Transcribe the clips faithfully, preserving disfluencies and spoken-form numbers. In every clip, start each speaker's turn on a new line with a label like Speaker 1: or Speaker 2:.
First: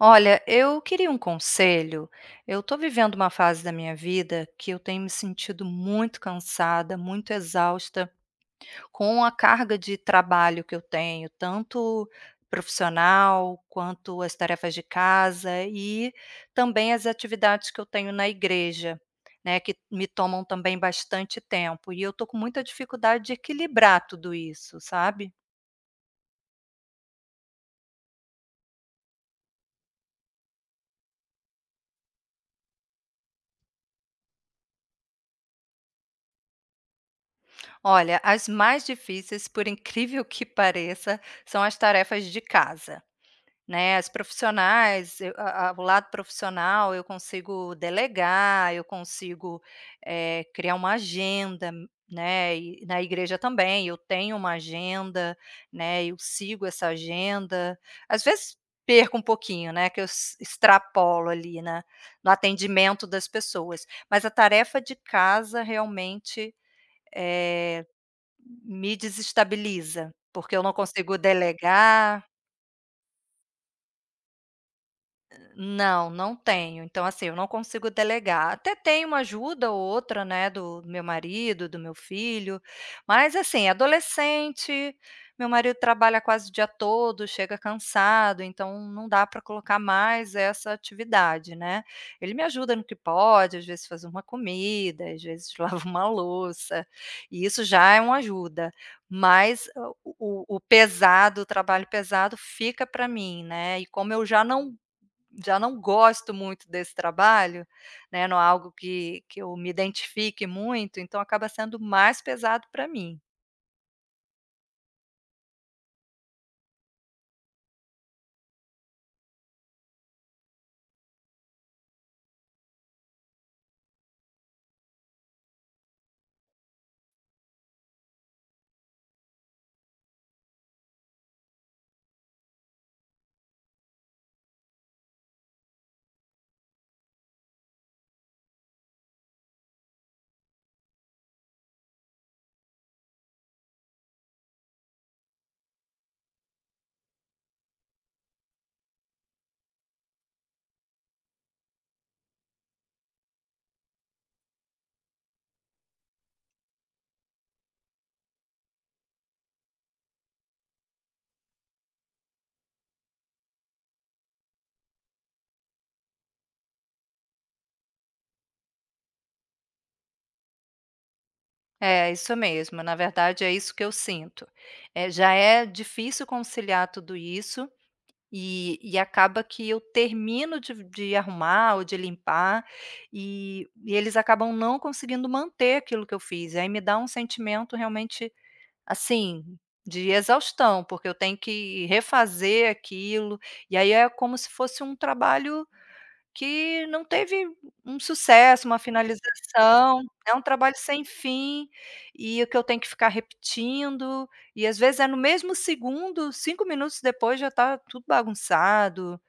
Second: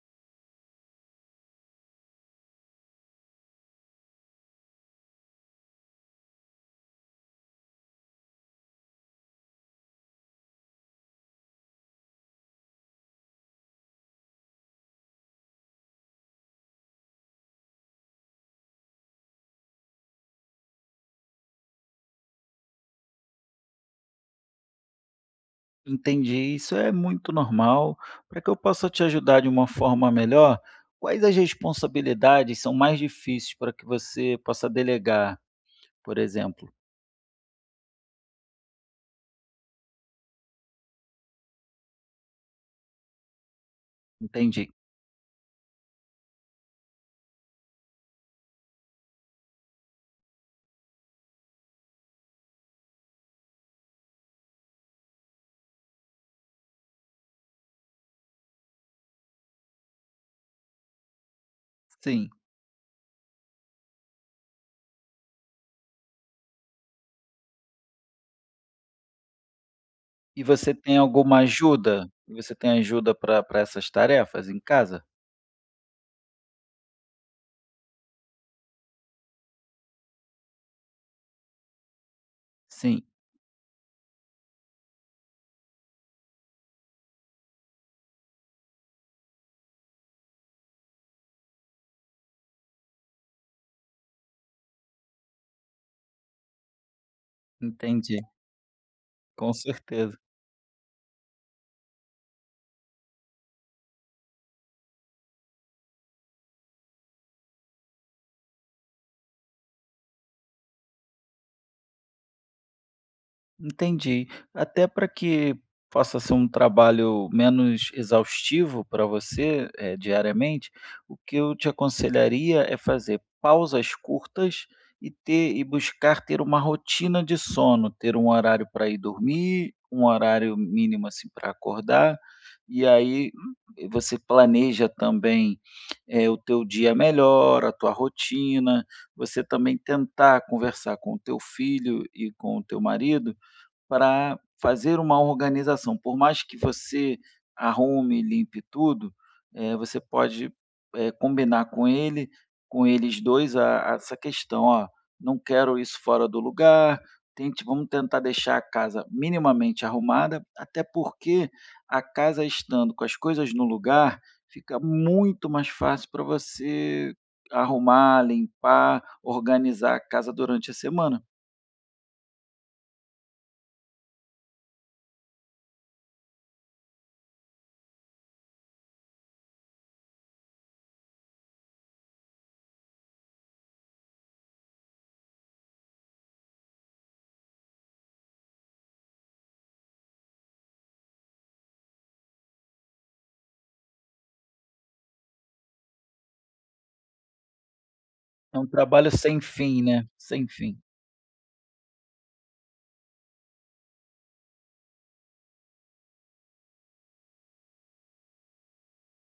Speaker 1: Olha, eu queria um conselho. Eu estou vivendo uma fase da minha vida que eu tenho me sentido muito cansada, muito exausta, com a carga de trabalho que eu tenho, tanto profissional quanto as tarefas de casa e também as atividades que eu tenho na igreja, né, que me tomam também bastante tempo, e eu estou com muita dificuldade de equilibrar tudo isso, sabe?
Speaker 2: Entendi, isso é muito normal. Para que eu possa te ajudar de uma forma melhor, quais as responsabilidades são mais difíceis para que você possa delegar, por exemplo?
Speaker 1: Olha, as mais difíceis, por incrível que pareça, são as tarefas de casa, né, as
Speaker 2: Entendi.
Speaker 1: profissionais, eu a a o lado profissional, eu consigo delegar, eu consigo eh, criar uma agenda, né. E na igreja também, eu tenho uma agenda, né, eu sigo essa agenda. Às vezes, perco um pouquinho, né, que eu ex extrapolo ali na
Speaker 2: S
Speaker 1: no
Speaker 2: sim.
Speaker 1: atendimento das pessoas. Mas a tarefa de casa, realmente, eh, me desestabiliza,
Speaker 2: E
Speaker 1: porque eu não
Speaker 2: você tem
Speaker 1: consigo
Speaker 2: alguma ajuda?
Speaker 1: delegar
Speaker 2: Você tem ajuda para para essas tarefas em casa?
Speaker 1: Não, não tenho. Então, assim, eu não consigo delegar, até tenho uma ajuda ou outra, né, do meu marido, do meu filho,
Speaker 2: Sim.
Speaker 1: mas, assim, é adolescente, meu marido trabalha quase o dia todo, chega cansado, então não dá para colocar mais essa atividade, né, ele me ajuda no que pode, às vezes fazer uma comida, às vezes lava uma louça, e isso já é uma
Speaker 2: Entendi.
Speaker 1: ajuda,
Speaker 2: Com
Speaker 1: mas, ah, o
Speaker 2: certeza.
Speaker 1: o o pesado, o trabalho pesado fica para mim, né, e como eu já não já não gosto muito desse trabalho, né, não é algo que que eu me identifique muito, então acaba sendo mais pesado para mim.
Speaker 2: Entendi. Até para que possa ser um trabalho menos exaustivo para você, eh, diariamente, o que eu te aconselharia é fazer pausas curtas e ter e buscar ter uma rotina de sono, ter um horário para ir dormir, um horário mínimo, assim, para acordar, e aí, hum, eh, você planeja também, eh, o teu dia melhor, a tua rotina, você também tentar conversar com o teu filho e com o teu marido para fazer uma organização. Por mais que você arrume e limpe tudo, eh, você pode, eh, combinar com ele com eles dois a a essa questão. "Ó, não quero isso fora do lugar, tente vamos tentar deixar a casa minimamente arrumada", até porque a casa estando com as coisas no lugar, fica muito mais fácil para você arrumar, limpar, organizar a casa durante a semana.
Speaker 1: É, isso mesmo, na verdade, é isso que eu sinto. Eh, já é difícil conciliar tudo isso, e e acaba que eu termino de v de arrumar ou de limpar, e e eles acabam não conseguindo manter aquilo que eu fiz. Aí, me dá um sentimento, realmente, assim, de exaustão, porque eu tenho que refazer aquilo e, aí, é como se fosse um trabalho que não teve u um
Speaker 2: É
Speaker 1: sucesso,
Speaker 2: um
Speaker 1: uma
Speaker 2: trabalho sem fim,
Speaker 1: finalização,
Speaker 2: né?
Speaker 1: é um
Speaker 2: Sem
Speaker 1: trabalho
Speaker 2: fim.
Speaker 1: sem fim e que eu tenho que ficar repetindo e, às vezes, é no mesmo segundo, cinco minutos depois já tá tudo bagunçado.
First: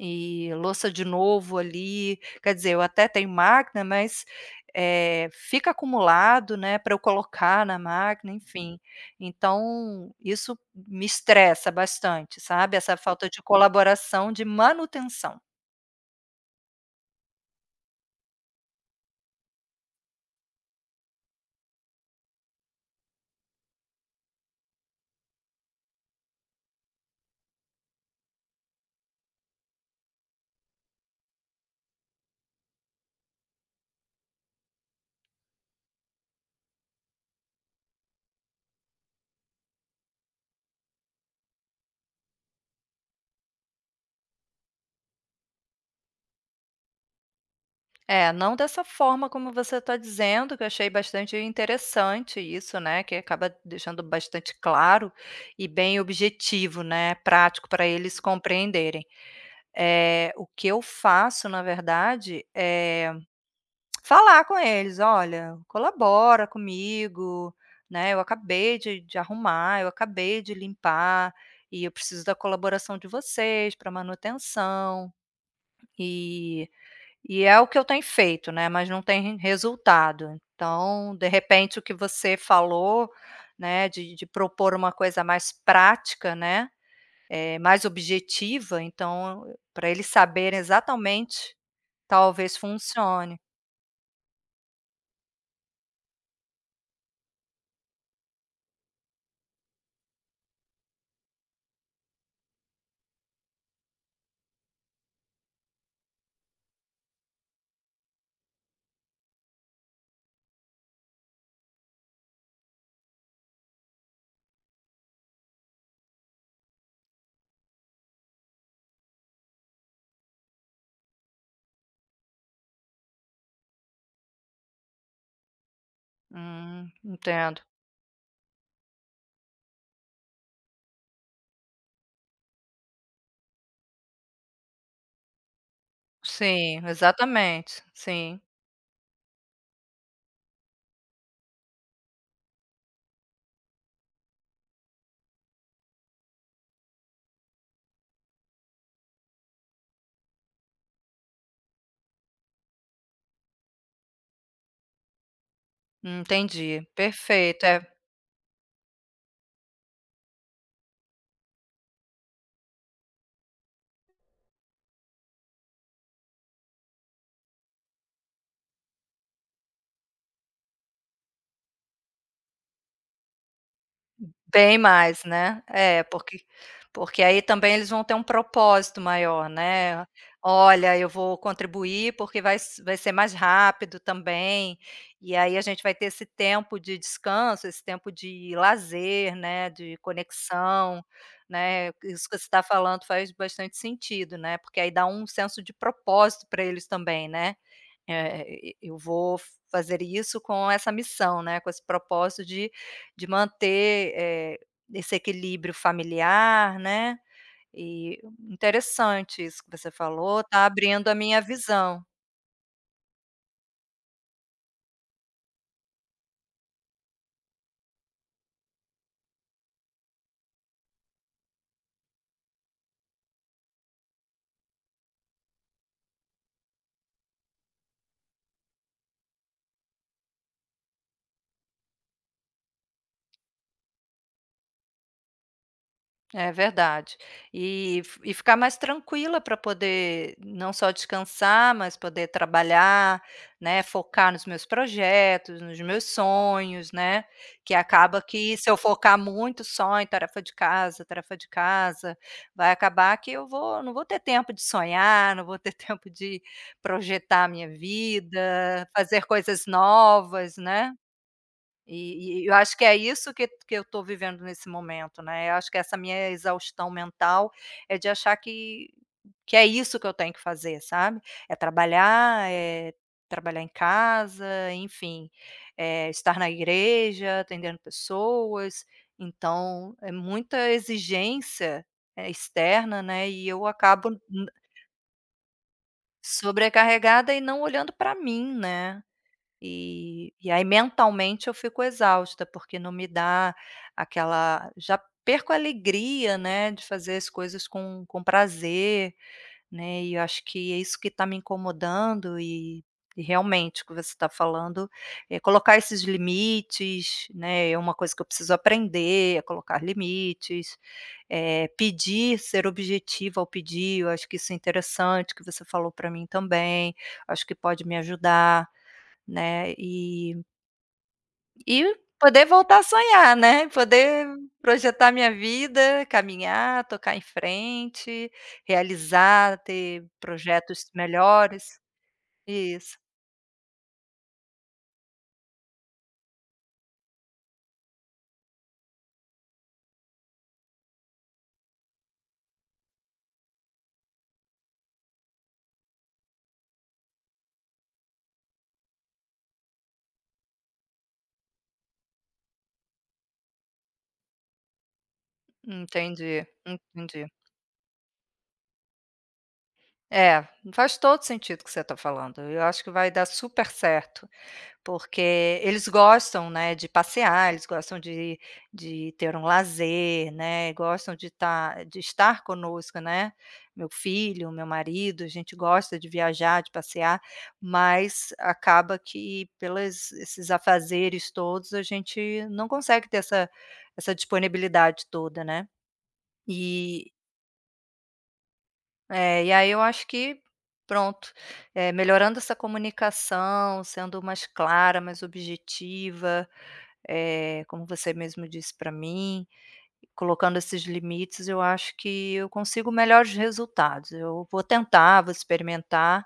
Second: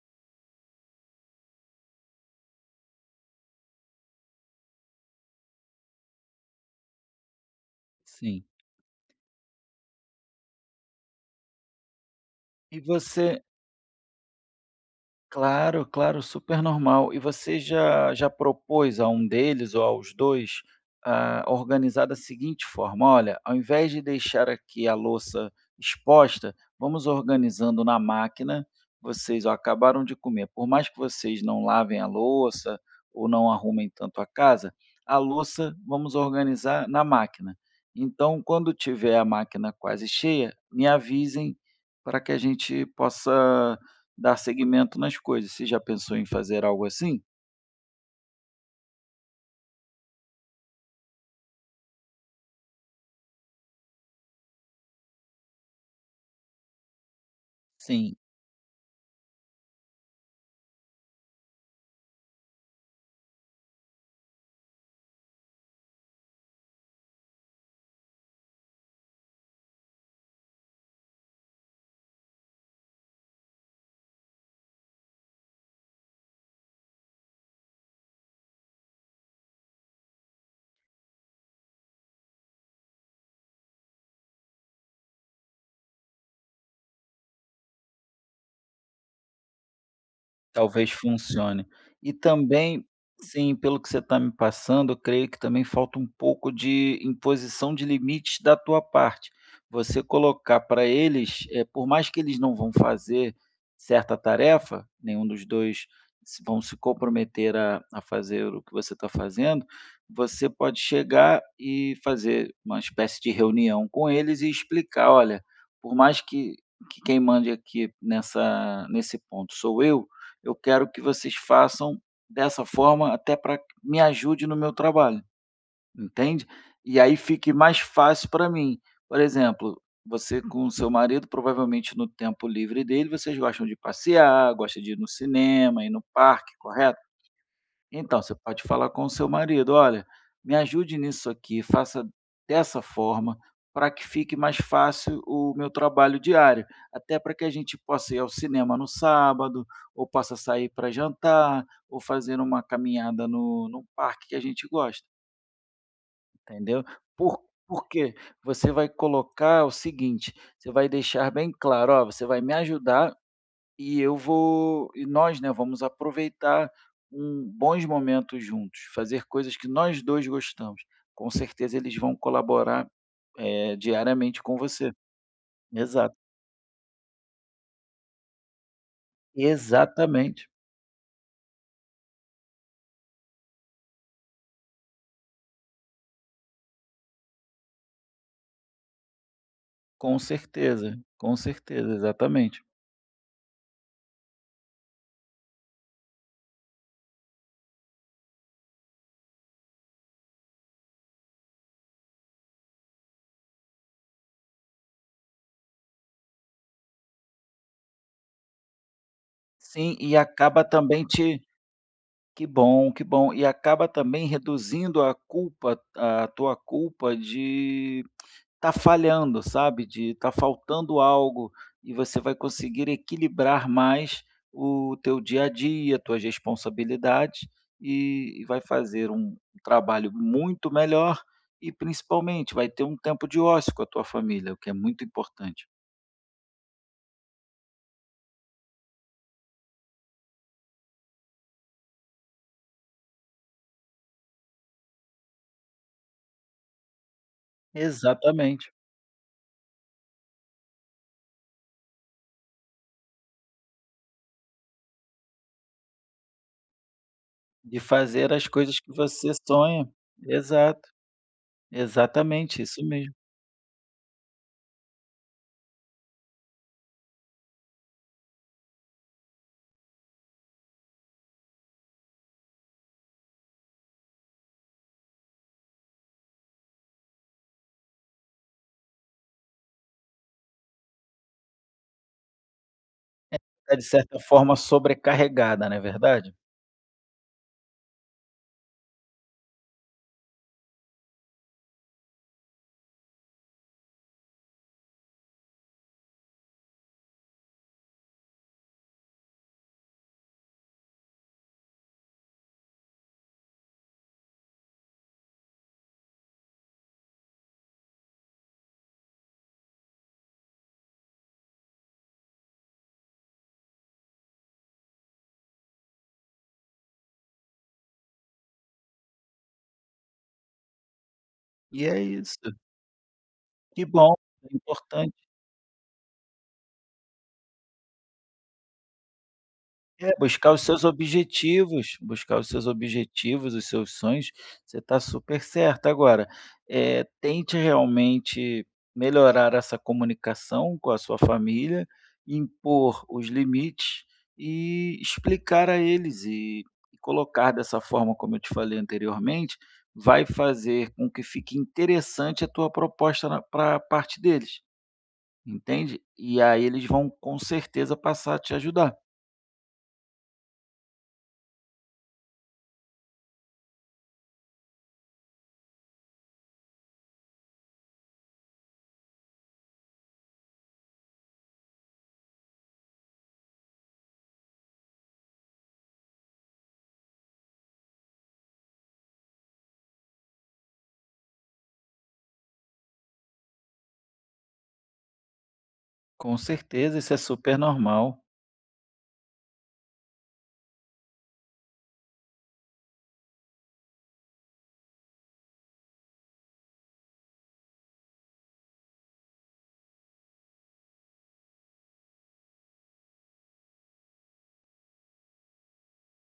Speaker 1: E louça de novo ali Quer dizer, eu até tenho máquina, mas, eh, fica acumulado, né, pra eu colocar na máquina,
Speaker 2: Sim.
Speaker 1: enfim. Então, isso m me estressa bastante, sabe,
Speaker 2: E
Speaker 1: essa falta
Speaker 2: você
Speaker 1: de colaboração, de manutenção.
Speaker 2: Claro, claro, super normal. E você já já propôs a um deles ou aos dois, hã, organizar da seguinte forma: "Olha, ao invés de deixar aqui a louça exposta, vamos organizando na máquina. Vocês, olha, acabaram de comer, por mais que vocês não lavem a louça ou não arrumem tanto a casa, a louça vamos organizar na máquina. Então, quando tiver a máquina quase cheia, me avisem pra que a gente possa dar seguimento nas coisas". Você já pensou em fazer algo, assim?
Speaker 1: É, não dessa forma como você está dizendo, que eu achei bastante interessante isso, né, que acaba deixando bastante claro, e bem objetivo, né, prático para eles
Speaker 2: Sim.
Speaker 1: compreenderem. Eh, o que eu faço na verdade eh, falar com eles: "Olha, colabora comigo, né, eu acabei de de arrumar, eu acabei de limpar, e eu preciso da colaboração de vocês para manutenção.". Eh, e é o que eu tenho feito, né, mas não tem rem resultado. Então, de repente, o que você falou, né, de de propor uma coisa mais prática, né, eh, mais objetiva, então, para eles saberem
Speaker 2: Talvez
Speaker 1: exatalmente,
Speaker 2: funcione. E
Speaker 1: talvez
Speaker 2: também,
Speaker 1: funcione.
Speaker 2: sim, pelo que você está me passando, eu creio que também falta um pouco de imposição de limites da tua parte. Você colocar para eles, eh, por mais que eles não vão fazer certa tarefa, nenhum dos dois se vão se comprometer a a fazer o que você está fazendo, você pode chegar e fazer uma espécie de reunião com eles e explicar: "Olha, por mais que que quem mande aqui nessa nesse ponto sou eu, eu quero que vocês façam dessa forma, até para me ajude no meu trabalho". Entende?
Speaker 1: Hum,
Speaker 2: "E aí fique
Speaker 1: entendo.
Speaker 2: mais fácil para mim". Por exemplo, você com o seu marido, provavelmente, no tempo livre dele, vocês gostam de passear, gostam de ir no cinema, ir no parque,
Speaker 1: Sim,
Speaker 2: correto?
Speaker 1: exatamente,
Speaker 2: Então, você
Speaker 1: sim.
Speaker 2: pode falar com o seu marido, "Olha, me ajude nisso aqui, faça dessa forma, para que fique mais fácil o meu trabalho diário, até para que a gente possa ir ao cinema no sábado, ou possa sair para jantar, ou fazer uma caminhada no no parque que a gente gosta". Entendeu?
Speaker 1: Entendi,
Speaker 2: Por
Speaker 1: perfeito. É
Speaker 2: por quê? Você vai colocar o seguinte: você vai deixar bem claro, "Ó, você vai me ajudar, e eu vou e nós, né, vamos aproveitar um bons momentos juntos, fazer coisas que nós dois gostamos". Com certeza, eles vão colaborar, eh, diariamente com
Speaker 1: Bem
Speaker 2: você.
Speaker 1: mais, né, eh,
Speaker 2: Exato.
Speaker 1: porque porque aí também eles vão ter um propósito maior, né.
Speaker 2: Exatamente.
Speaker 1: "Olha, eu vou contribuir, porque vai s vai ser mais rápido também, e aí a gente vai ter esse tempo de descanso, esse tempo de lazer, né, de
Speaker 2: Com certeza,
Speaker 1: conexão",
Speaker 2: com
Speaker 1: né,
Speaker 2: certeza!
Speaker 1: isso que você está
Speaker 2: Exatamente.
Speaker 1: falando faz bastante sentido, né, porque, aí, dá um senso de propósito para eles também, né. É,e e eu vou fazer isso com essa missão, né, com esse propósito de de manter, eh, esse equilíbrio familiar, né, eh, interessante isso que você
Speaker 2: Sim, e
Speaker 1: falou,
Speaker 2: acaba
Speaker 1: está
Speaker 2: também
Speaker 1: abrindo a minha
Speaker 2: te
Speaker 1: visão.
Speaker 2: Que bom, que bom! E acaba também reduzindo a culpa, a tua culpa, de estar falhando, sabe, de estar faltando algo, e você vai conseguir equilibrar mais o teu dia a dia, tuas responsabilidades, eh, e vai fazer um trabalho muito melhor, e principalmente, vai ter um tempo de ócio com a tua família, o que é muito importante.
Speaker 1: É verdade. E f e ficar mais tranquila para poder, não só descansar, mas poder trabalhar, né, focar nos meus projetos, nos meus sonhos, né, que acaba que, se
Speaker 2: Exatamente.
Speaker 1: eu focar muito só em tarefa de casa, tarefa de casa, vai acabar que eu vou não vou ter tempo de sonhar, não vou ter tempo de projetar a minha
Speaker 2: De fazer as coisas
Speaker 1: vida,
Speaker 2: que
Speaker 1: fazer
Speaker 2: você
Speaker 1: coisas
Speaker 2: sonha
Speaker 1: novas,
Speaker 2: Exato
Speaker 1: né, e e eu
Speaker 2: Exatamente,
Speaker 1: acho que
Speaker 2: isso
Speaker 1: é
Speaker 2: mesmo.
Speaker 1: isso que que eu estou vivendo nesse momento, né. Eu acho que essa minha exaustão mental é de achar que que é isso que eu tenho que fazer, sabe, é trabalhar, é trabalhar em casa, enfim, eh, estar na igreja, atendendo pessoas, então é muita exigência externa, né, e eu
Speaker 2: É de
Speaker 1: acabo
Speaker 2: certa
Speaker 1: n
Speaker 2: forma sobrecarregada, não é verdade?
Speaker 1: Sobrecarregada e não olhando para mim, né, eh, e aí mentalmente eu fico exausta, porque não me dá aquela já perco a alegria, né, de fazer as coisas com com prazer, né. E eu acho que é isso que está me incomodando, e e realmente o que você está falando, é colocar esses limites, né, É uma coisa que eu preciso aprender, é colocar limites, eh, pedir, ser objetiva ao pedir, eu acho que isso é interessante, que você falou para mim, também, acho que pode me ajudar, né. E E
Speaker 2: E é isso.
Speaker 1: poder voltar a sonhar, né?
Speaker 2: Que bom,
Speaker 1: Poder
Speaker 2: é
Speaker 1: projetar a
Speaker 2: importante.
Speaker 1: minha vida, caminhar, tocar em frente, realizar, ter
Speaker 2: É, buscar os seus
Speaker 1: projetos melhores
Speaker 2: objetivos. Buscar os seus
Speaker 1: Isso.
Speaker 2: objetivos, os seus sonhos, você está super certa. Agora, eh, tente realmente melhorar essa comunicação com a sua família, impor os limites e explicar a eles, e e colocar dessa forma, como eu te falei anteriormente, vai fazer com que fique interessante a tua proposta na pra parte deles, entende? E
Speaker 1: Entendi,
Speaker 2: aí eles vão,
Speaker 1: entendi.
Speaker 2: com certeza, passar a te ajudar.
Speaker 1: É, faz todo o sentido o que você está falando e eu acho que vai dar super certo. Porque eles gostam, né, de passear, eles gostam de de ter um lazer, né, gostam de estar de estar conosco, né. Meu filho, meu marido, a gente gosta de viajar, de passear, mas acaba que pelas esses afazeres todos a gente não consegue ter essa essa disponibilidade toda, né?
Speaker 2: Com certeza,
Speaker 1: E
Speaker 2: isso é super normal.
Speaker 1: É, e aí eu acho que, pronto, eh, melhorando essa comunicação, sendo mais clara, mais objetiva, eh, como você mesmo disse para mim, colocando esses limites eu acho que eu consigo melhores resultados, eu vou tentar, vou experimentar,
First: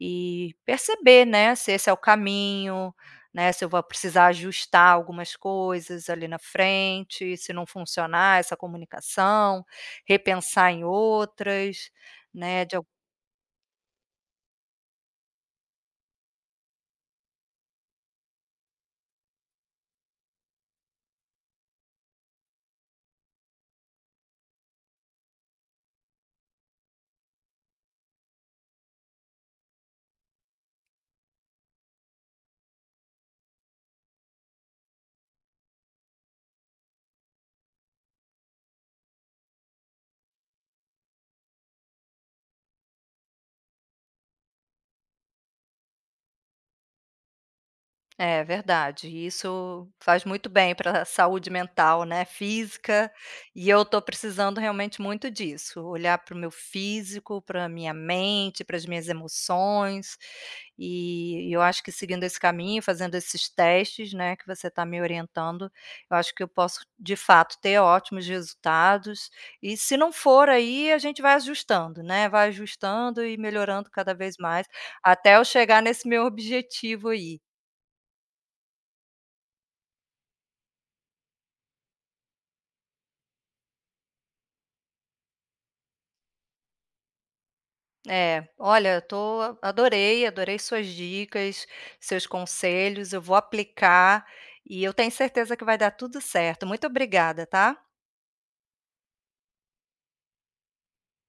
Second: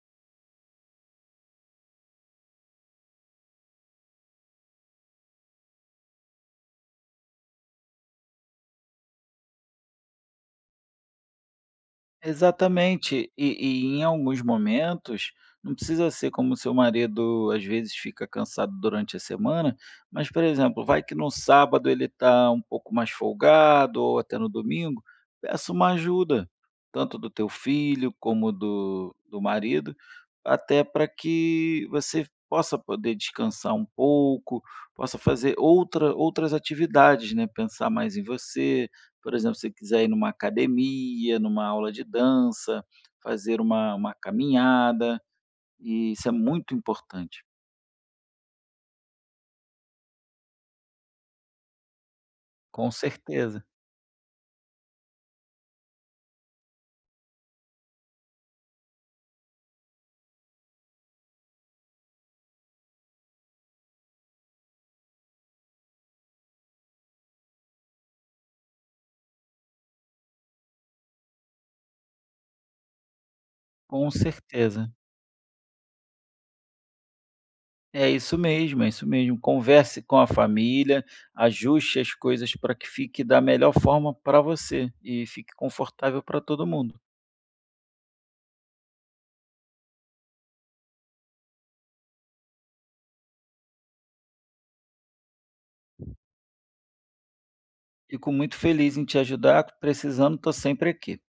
Speaker 1: e perceber, né, se esse é o caminho, né, se eu vou precisar ajustar algumas coisas ali, na frente, se não funcionar essa comunicação, repensar em outras, né, de alg
Speaker 2: Exatamente. E e em alguns momentos, não precisa ser como o seu marido às vezes fica cansado durante a semana, mas por exemplo, vai que no sábado ele está um pouco mais folgado ou até no domingo, peça uma ajuda, tanto do teu filho como do do marido, até para que você possa poder descansar um pouco, possa fazer outra outras atividades, né, pensar mais em você. Por exemplo, se você quiser ir em uma academia, em uma aula de dança, fazer uma uma caminhada, e isso é muito importante.
Speaker 1: É verdade, isso faz muito bem para saúde mental, né,
Speaker 2: Com
Speaker 1: física,
Speaker 2: certeza.
Speaker 1: e eu estou precisando realmente muito disso, olhar para o meu físico, para minha mente, para as minhas emoções, eh, e eu acho que seguindo esse caminho, fazendo esses testes, né, que você está me orientando, eu acho que eu posso, de fato, ter ótimos resultados, e, se não for aí, a gente vai ajustando, né, vai ajustando e melhorando
Speaker 2: Com
Speaker 1: cada vez mais,
Speaker 2: certeza.
Speaker 1: até eu chegar nesse meu objetivo aí.
Speaker 2: É isso mesmo, é isso mesmo. Converse com a família, ajuste as coisas para que fique da melhor forma para você e fique confortável para todo mundo.
Speaker 1: É, olha eu estou adorei, adorei suas dicas, seus conselhos, eu vou aplicar, e eu tenho certeza que vai dar tudo certo, muito obrigada, tá.
Speaker 2: Fico muito feliz em te ajudar, precisando, estou sempre aqui.